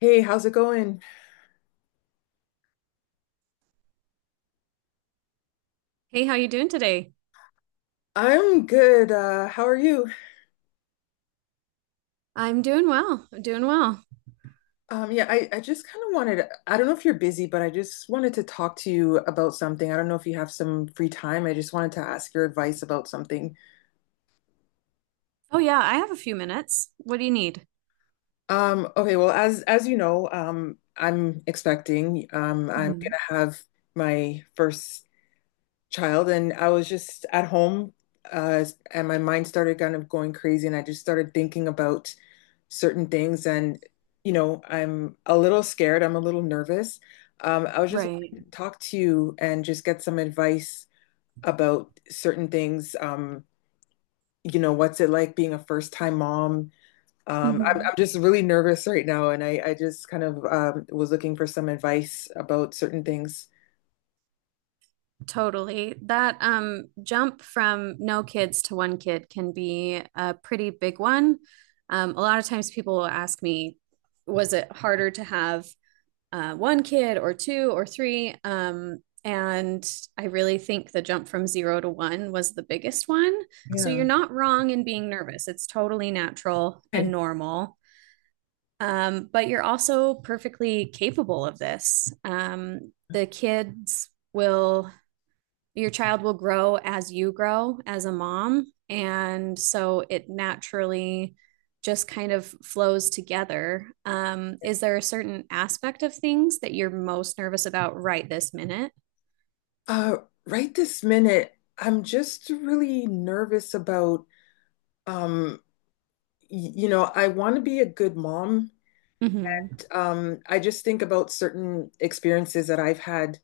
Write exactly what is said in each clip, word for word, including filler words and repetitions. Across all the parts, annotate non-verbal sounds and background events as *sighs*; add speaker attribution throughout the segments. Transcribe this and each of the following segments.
Speaker 1: Hey, how's it going?
Speaker 2: Hey, how you doing today?
Speaker 1: I'm good. Uh, how are you?
Speaker 2: I'm doing well. I'm doing well.
Speaker 1: Um, yeah, I, I just kind of wanted, I don't know if you're busy, but I just wanted to talk to you about something. I don't know if you have some free time. I just wanted to ask your advice about something.
Speaker 2: Oh yeah, I have a few minutes. What do you need?
Speaker 1: Um, okay, well, as as you know, um, I'm expecting, um, I'm
Speaker 2: Mhm.
Speaker 1: gonna have my first child. And I was just at home, uh, and my mind started kind of going crazy. And I just started thinking about certain things. And you know, I'm a little scared. I'm a little nervous. um, I was just
Speaker 2: Right.
Speaker 1: wanting to talk to you and just get some advice about certain things. Um, you know, what's it like being a first time mom? um, I'm,
Speaker 2: Hmm.
Speaker 1: I'm just really nervous right now, and i, I just kind of um, was looking for some advice about certain things.
Speaker 2: Totally. That um jump from no kids to one kid can be a pretty big one. Um, a lot of times people will ask me, was it harder to have uh, one kid or two or three? Um, and I really think the jump from zero to one was the biggest one. So
Speaker 1: Yeah.
Speaker 2: you're not wrong in being nervous. It's totally natural and
Speaker 1: Okay.
Speaker 2: normal. Um, but you're also perfectly capable of this. Um, the kids will, your child will grow as you grow as a mom. And so it naturally just kind of flows together. Um, is there a certain aspect of things that you're most nervous about right this minute?
Speaker 1: uh, right this minute, I'm just really nervous about. um, y- you know I want to be a good mom.
Speaker 2: Mm-hmm.
Speaker 1: Um, I just think about certain experiences that I've had,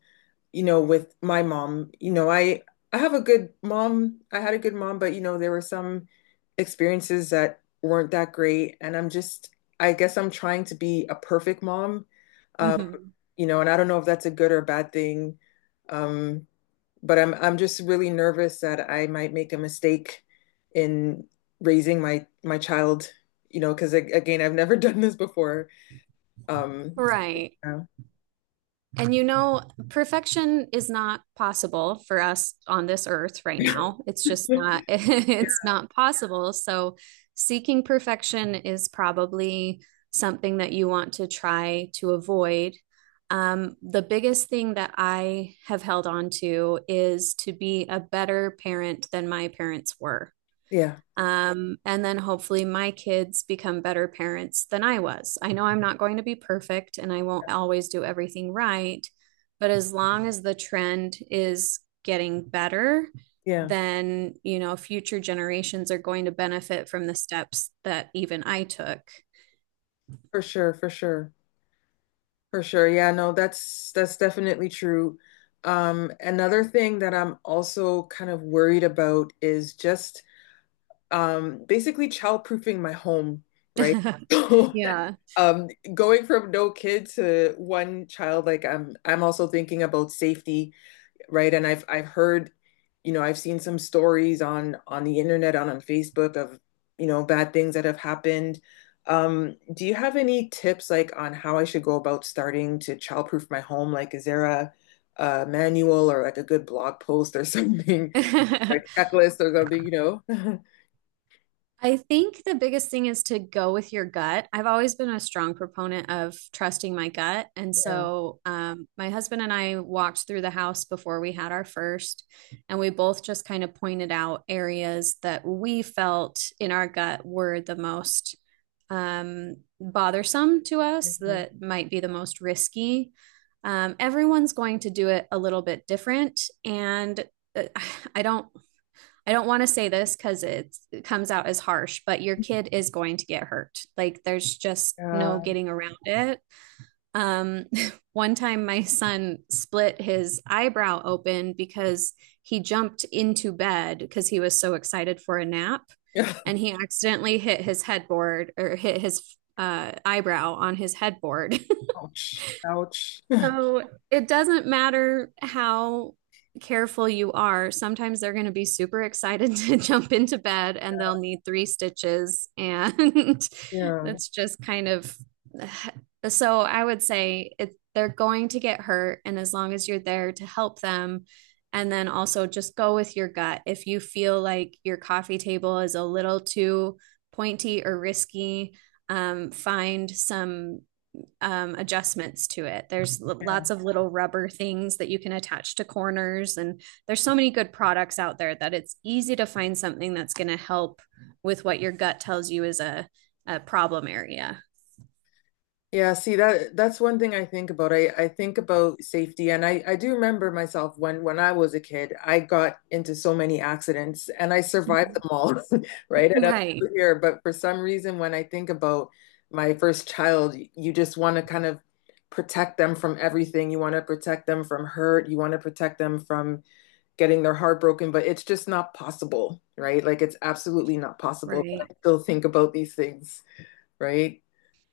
Speaker 1: you know, with my mom. You know, I I have a good mom. I had a good mom, but you know, there were some experiences that weren't that great. And I'm just, I guess I'm trying to be a perfect mom. Um,
Speaker 2: Hmm.
Speaker 1: you know, and I don't know if that's a good or a bad thing. Um, but I'm I'm just really nervous that I might make a mistake in raising my my child, you know, because again, I've never *laughs* done this before. Um,
Speaker 2: Right.
Speaker 1: so.
Speaker 2: And you know, perfection is not possible for us on this earth right now. It's just not,
Speaker 1: *laughs*
Speaker 2: *laughs* it's not possible. So, seeking perfection is probably something that you want to try to avoid. Um, the biggest thing that I have held on to is to be a better parent than my parents were.
Speaker 1: Yeah,
Speaker 2: Um, and then hopefully my kids become better parents than I was. I know I'm not going to be perfect and I won't always do everything right, but as long as the trend is getting better,
Speaker 1: yeah,
Speaker 2: then, you know, future generations are going to benefit from the steps that even I took.
Speaker 1: for sure, for sure, for sure. Yeah, no, that's that's definitely true. Um, another thing that I'm also kind of worried about is just um basically childproofing my home, right? *laughs*
Speaker 2: *laughs*
Speaker 1: So,
Speaker 2: Yeah.
Speaker 1: um, going from no kid to one child, like I'm I'm also thinking about safety, right? And I've I've heard, you know, I've seen some stories on on the internet, on on Facebook of, you know, bad things that have happened. Um, do you have any tips like on how I should go about starting to childproof my home? Like, is there a, a manual or like a good blog post or something, *laughs* or
Speaker 2: *laughs*
Speaker 1: a checklist or something, you know? *laughs*
Speaker 2: I think the biggest thing is to go with your gut. I've always been a strong proponent of trusting my gut. And
Speaker 1: Yeah,
Speaker 2: so um, my husband and I walked through the house before we had our first, and we both just kind of pointed out areas that we felt in our gut were the most um, bothersome to us, that might be the most risky. Um, everyone's going to do it a little bit different. And uh, *sighs* I don't I don't want to say this because it comes out as harsh, but your kid is going to get hurt. Like there's just no
Speaker 1: yeah,
Speaker 2: getting around it. Um, *laughs* one time my son split his eyebrow open because he jumped into bed because he was so excited for a nap
Speaker 1: yeah.
Speaker 2: and he accidentally hit his headboard or hit his uh, eyebrow on his headboard.
Speaker 1: *laughs* Ouch, ouch.
Speaker 2: It doesn't matter how careful you are. Sometimes they're going to be super excited *laughs* to jump into bed and they'll need three stitches. And
Speaker 1: *laughs*
Speaker 2: *laughs*
Speaker 1: Yeah,
Speaker 2: that's just kind of *sighs* so I would say it, they're going to get hurt. And as long as you're there to help them, and then also just go with your gut. If you feel like your coffee table is a little too pointy or risky, um, find some um, adjustments to it. There's
Speaker 1: yeah.
Speaker 2: lots of little rubber things that you can attach to corners, and there's so many good products out there that it's easy to find something that's going to help with what your gut tells you is a, a problem area.
Speaker 1: Yeah, see that that's one thing I think about. I, I think about safety, and I, I do remember myself when when I was a kid. I got into so many accidents, and I survived
Speaker 2: Mm-hmm.
Speaker 1: them all, *laughs* right? And up to
Speaker 2: Right,
Speaker 1: here, but for some reason, when I think about my first child, you just want to kind of protect them from everything. You want to protect them from hurt, you want to protect them from getting their heart broken, but it's just not possible, right? Like it's absolutely not possible, but
Speaker 2: right.
Speaker 1: I still think about these things, right?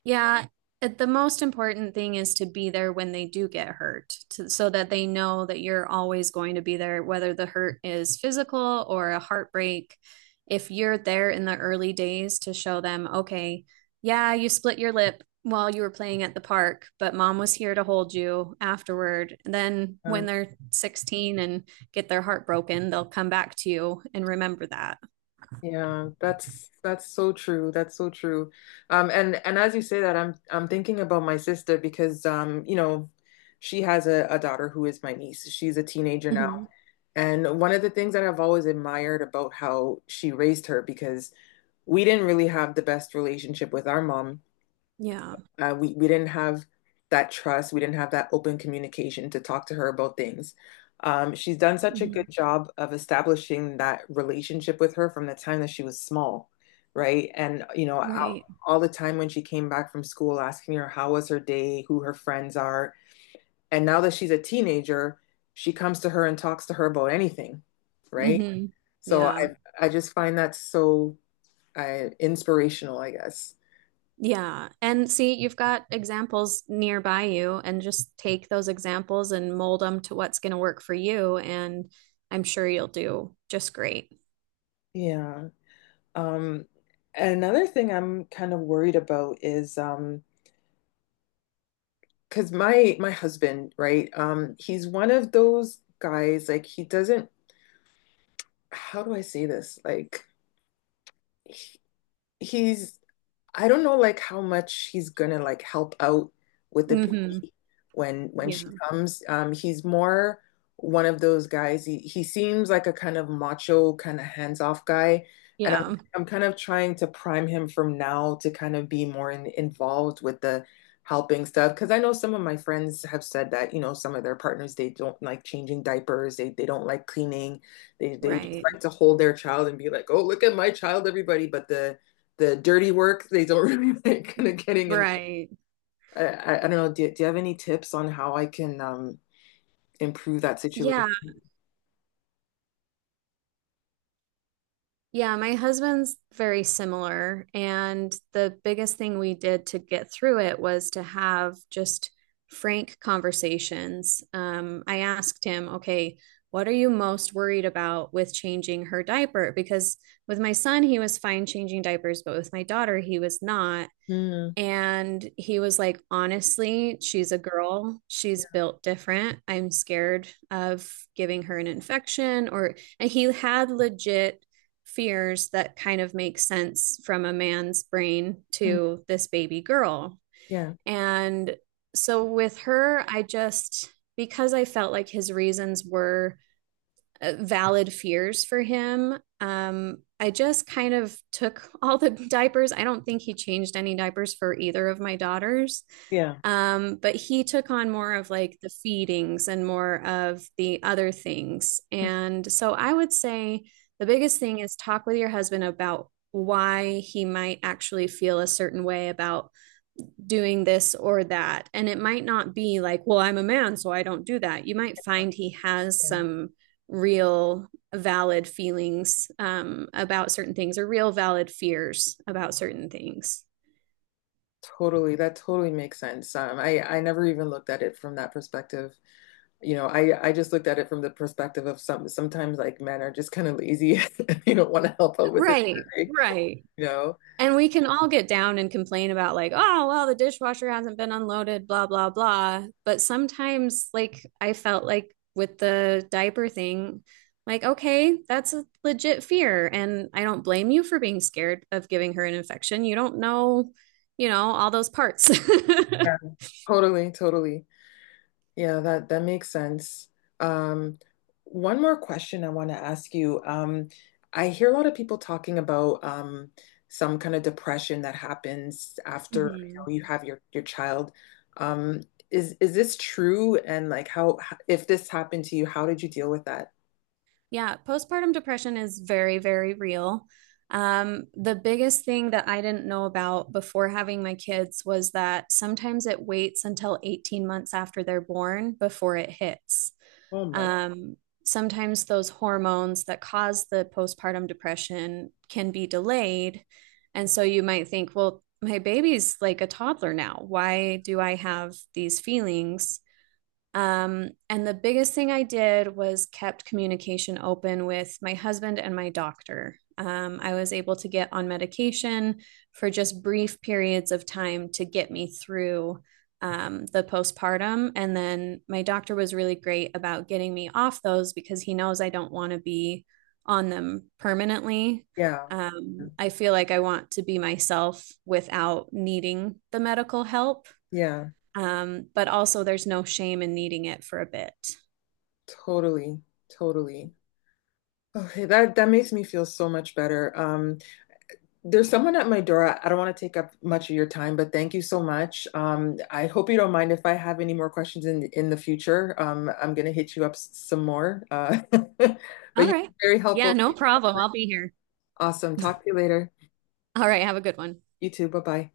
Speaker 2: Yeah, it, the most important thing is to be there when they do get hurt, to, so that they know that you're always going to be there, whether the hurt is physical or a heartbreak. If you're there in the early days to show them, okay, yeah, you split your lip while you were playing at the park, but mom was here to hold you afterward. And then when they're sixteen and get their heart broken, they'll come back to you and remember that.
Speaker 1: Yeah, that's that's so true. That's so true. Um, and and as you say that, I'm I'm thinking about my sister, because um, you know, she has a, a daughter who is my niece. She's a teenager now.
Speaker 2: Hmm.
Speaker 1: And one of the things that I've always admired about how she raised her, because we didn't really have the best relationship with our mom.
Speaker 2: Yeah.
Speaker 1: Uh, we we didn't have that trust. We didn't have that open communication to talk to her about things. Um, she's done such a good
Speaker 2: Hmm.
Speaker 1: job of establishing that relationship with her from the time that she was small, right? And you know, all,
Speaker 2: Right.
Speaker 1: all the time when she came back from school, asking her how was her day, who her friends are. And now that she's a teenager, she comes to her and talks to her about anything, right?
Speaker 2: Hmm.
Speaker 1: So
Speaker 2: Yeah.
Speaker 1: I I just find that so uh, inspirational, I guess.
Speaker 2: Yeah. And see, you've got examples nearby you, and just take those examples and mold them to what's going to work for you. And I'm sure you'll do just great.
Speaker 1: Yeah. Um, Another thing I'm kind of worried about is, um, because my my husband, right? Um, he's one of those guys like he doesn't. How do I say this? Like he, he's I don't know, like how much he's gonna like help out with the
Speaker 2: Hmm.
Speaker 1: baby when when she
Speaker 2: Yeah.
Speaker 1: comes. Um, he's more one of those guys. He he seems like a kind of macho, kind of hands-off guy. And I'm
Speaker 2: Yeah.
Speaker 1: I'm kind of trying to prime him from now to kind of be more in, involved with the helping stuff. Because I know some of my friends have said that, you know, some of their partners, they don't like changing diapers, they they don't like cleaning, they they just
Speaker 2: Right.
Speaker 1: like to hold their child and be like, oh, look at my child, everybody. But the the dirty work they don't *laughs* really like kind of getting in.
Speaker 2: Right.
Speaker 1: I, I, I don't know. Do, do you have any tips on how I can um improve that situation?
Speaker 2: Yeah. Yeah, my husband's very similar. And the biggest thing we did to get through it was to have just frank conversations. Um, I asked him, okay, what are you most worried about with changing her diaper? Because with my son, he was fine changing diapers, but with my daughter, he was not.
Speaker 1: Mm,
Speaker 2: And he was like, honestly, she's a girl. She's built different. I'm scared of giving her an infection or, and he had legit fears that kind of make sense from a man's brain
Speaker 1: mm,
Speaker 2: to this baby girl.
Speaker 1: yeah,
Speaker 2: And so with her, I just, because I felt like his reasons were uh, valid fears for him. Um, I just kind of took *laughs* all the diapers. I don't think he changed any diapers for either of my daughters.
Speaker 1: yeah,
Speaker 2: Um, but he took on more of like the feedings and more of the other things.
Speaker 1: mm,
Speaker 2: And so I would say the biggest thing is talk with your husband about why he might actually feel a certain way about doing this or that. And it might not be like, well, I'm a man, so I don't do that. You might find he has
Speaker 1: yeah.
Speaker 2: some real valid feelings um, about certain things or real valid fears about certain things.
Speaker 1: Totally. That totally makes sense. Um, I I never even looked at it from that perspective. You know, I I just looked at it from the perspective of some sometimes like men are just kind of lazy. *laughs* You don't want to help out with it.
Speaker 2: Right, right.
Speaker 1: You know.
Speaker 2: And we can all get down and complain about, like, oh, well, the dishwasher hasn't been unloaded, blah, blah, blah. But sometimes, like, I felt like with the diaper thing, like, okay, that's a legit fear. And I don't blame you for being scared of giving her an infection. You don't know, you know, all those parts.
Speaker 1: Yeah.
Speaker 2: *laughs*
Speaker 1: Totally, totally. Yeah, that that makes sense. Um, One more question I want to ask you. Um, I hear a lot of people talking about um, some kind of depression that happens after, you
Speaker 2: Mhm.
Speaker 1: know, you have your your child. Um, is is this true? And like, how h- if this happened to you, how did you deal with that?
Speaker 2: Yeah, postpartum depression is very, very real. Um, the biggest thing that I didn't know about before having my kids was that sometimes it waits until eighteen months after they're born before it hits.
Speaker 1: Oh my.
Speaker 2: Um, sometimes those hormones that cause the postpartum depression can be delayed. And so you might think, well, my baby's like a toddler now. Why do I have these feelings? Um, and the biggest thing I did was kept communication open with my husband and my doctor. Um, I was able to get on medication for just brief periods of time to get me through um, the postpartum. And then my doctor was really great about getting me off those because he knows I don't want to be on them permanently.
Speaker 1: Yeah,
Speaker 2: Um, I feel like I want to be myself without needing the medical help.
Speaker 1: yeah,
Speaker 2: Um, but also, there's no shame in needing it for a bit.
Speaker 1: totally, totally. Okay, that that makes me feel so much better. Um, There's someone at my door. I don't want to take up much of your time, but thank you so much. Um, I hope you don't mind if I have any more questions in in the future. Um, I'm gonna hit you up s- some more. Uh, *laughs* but
Speaker 2: All
Speaker 1: you've
Speaker 2: right.
Speaker 1: been very
Speaker 2: Yeah,
Speaker 1: helpful.
Speaker 2: no problem. I'll be here.
Speaker 1: Awesome. Talk to you later.
Speaker 2: All right. Have a good one.
Speaker 1: You too. Bye bye.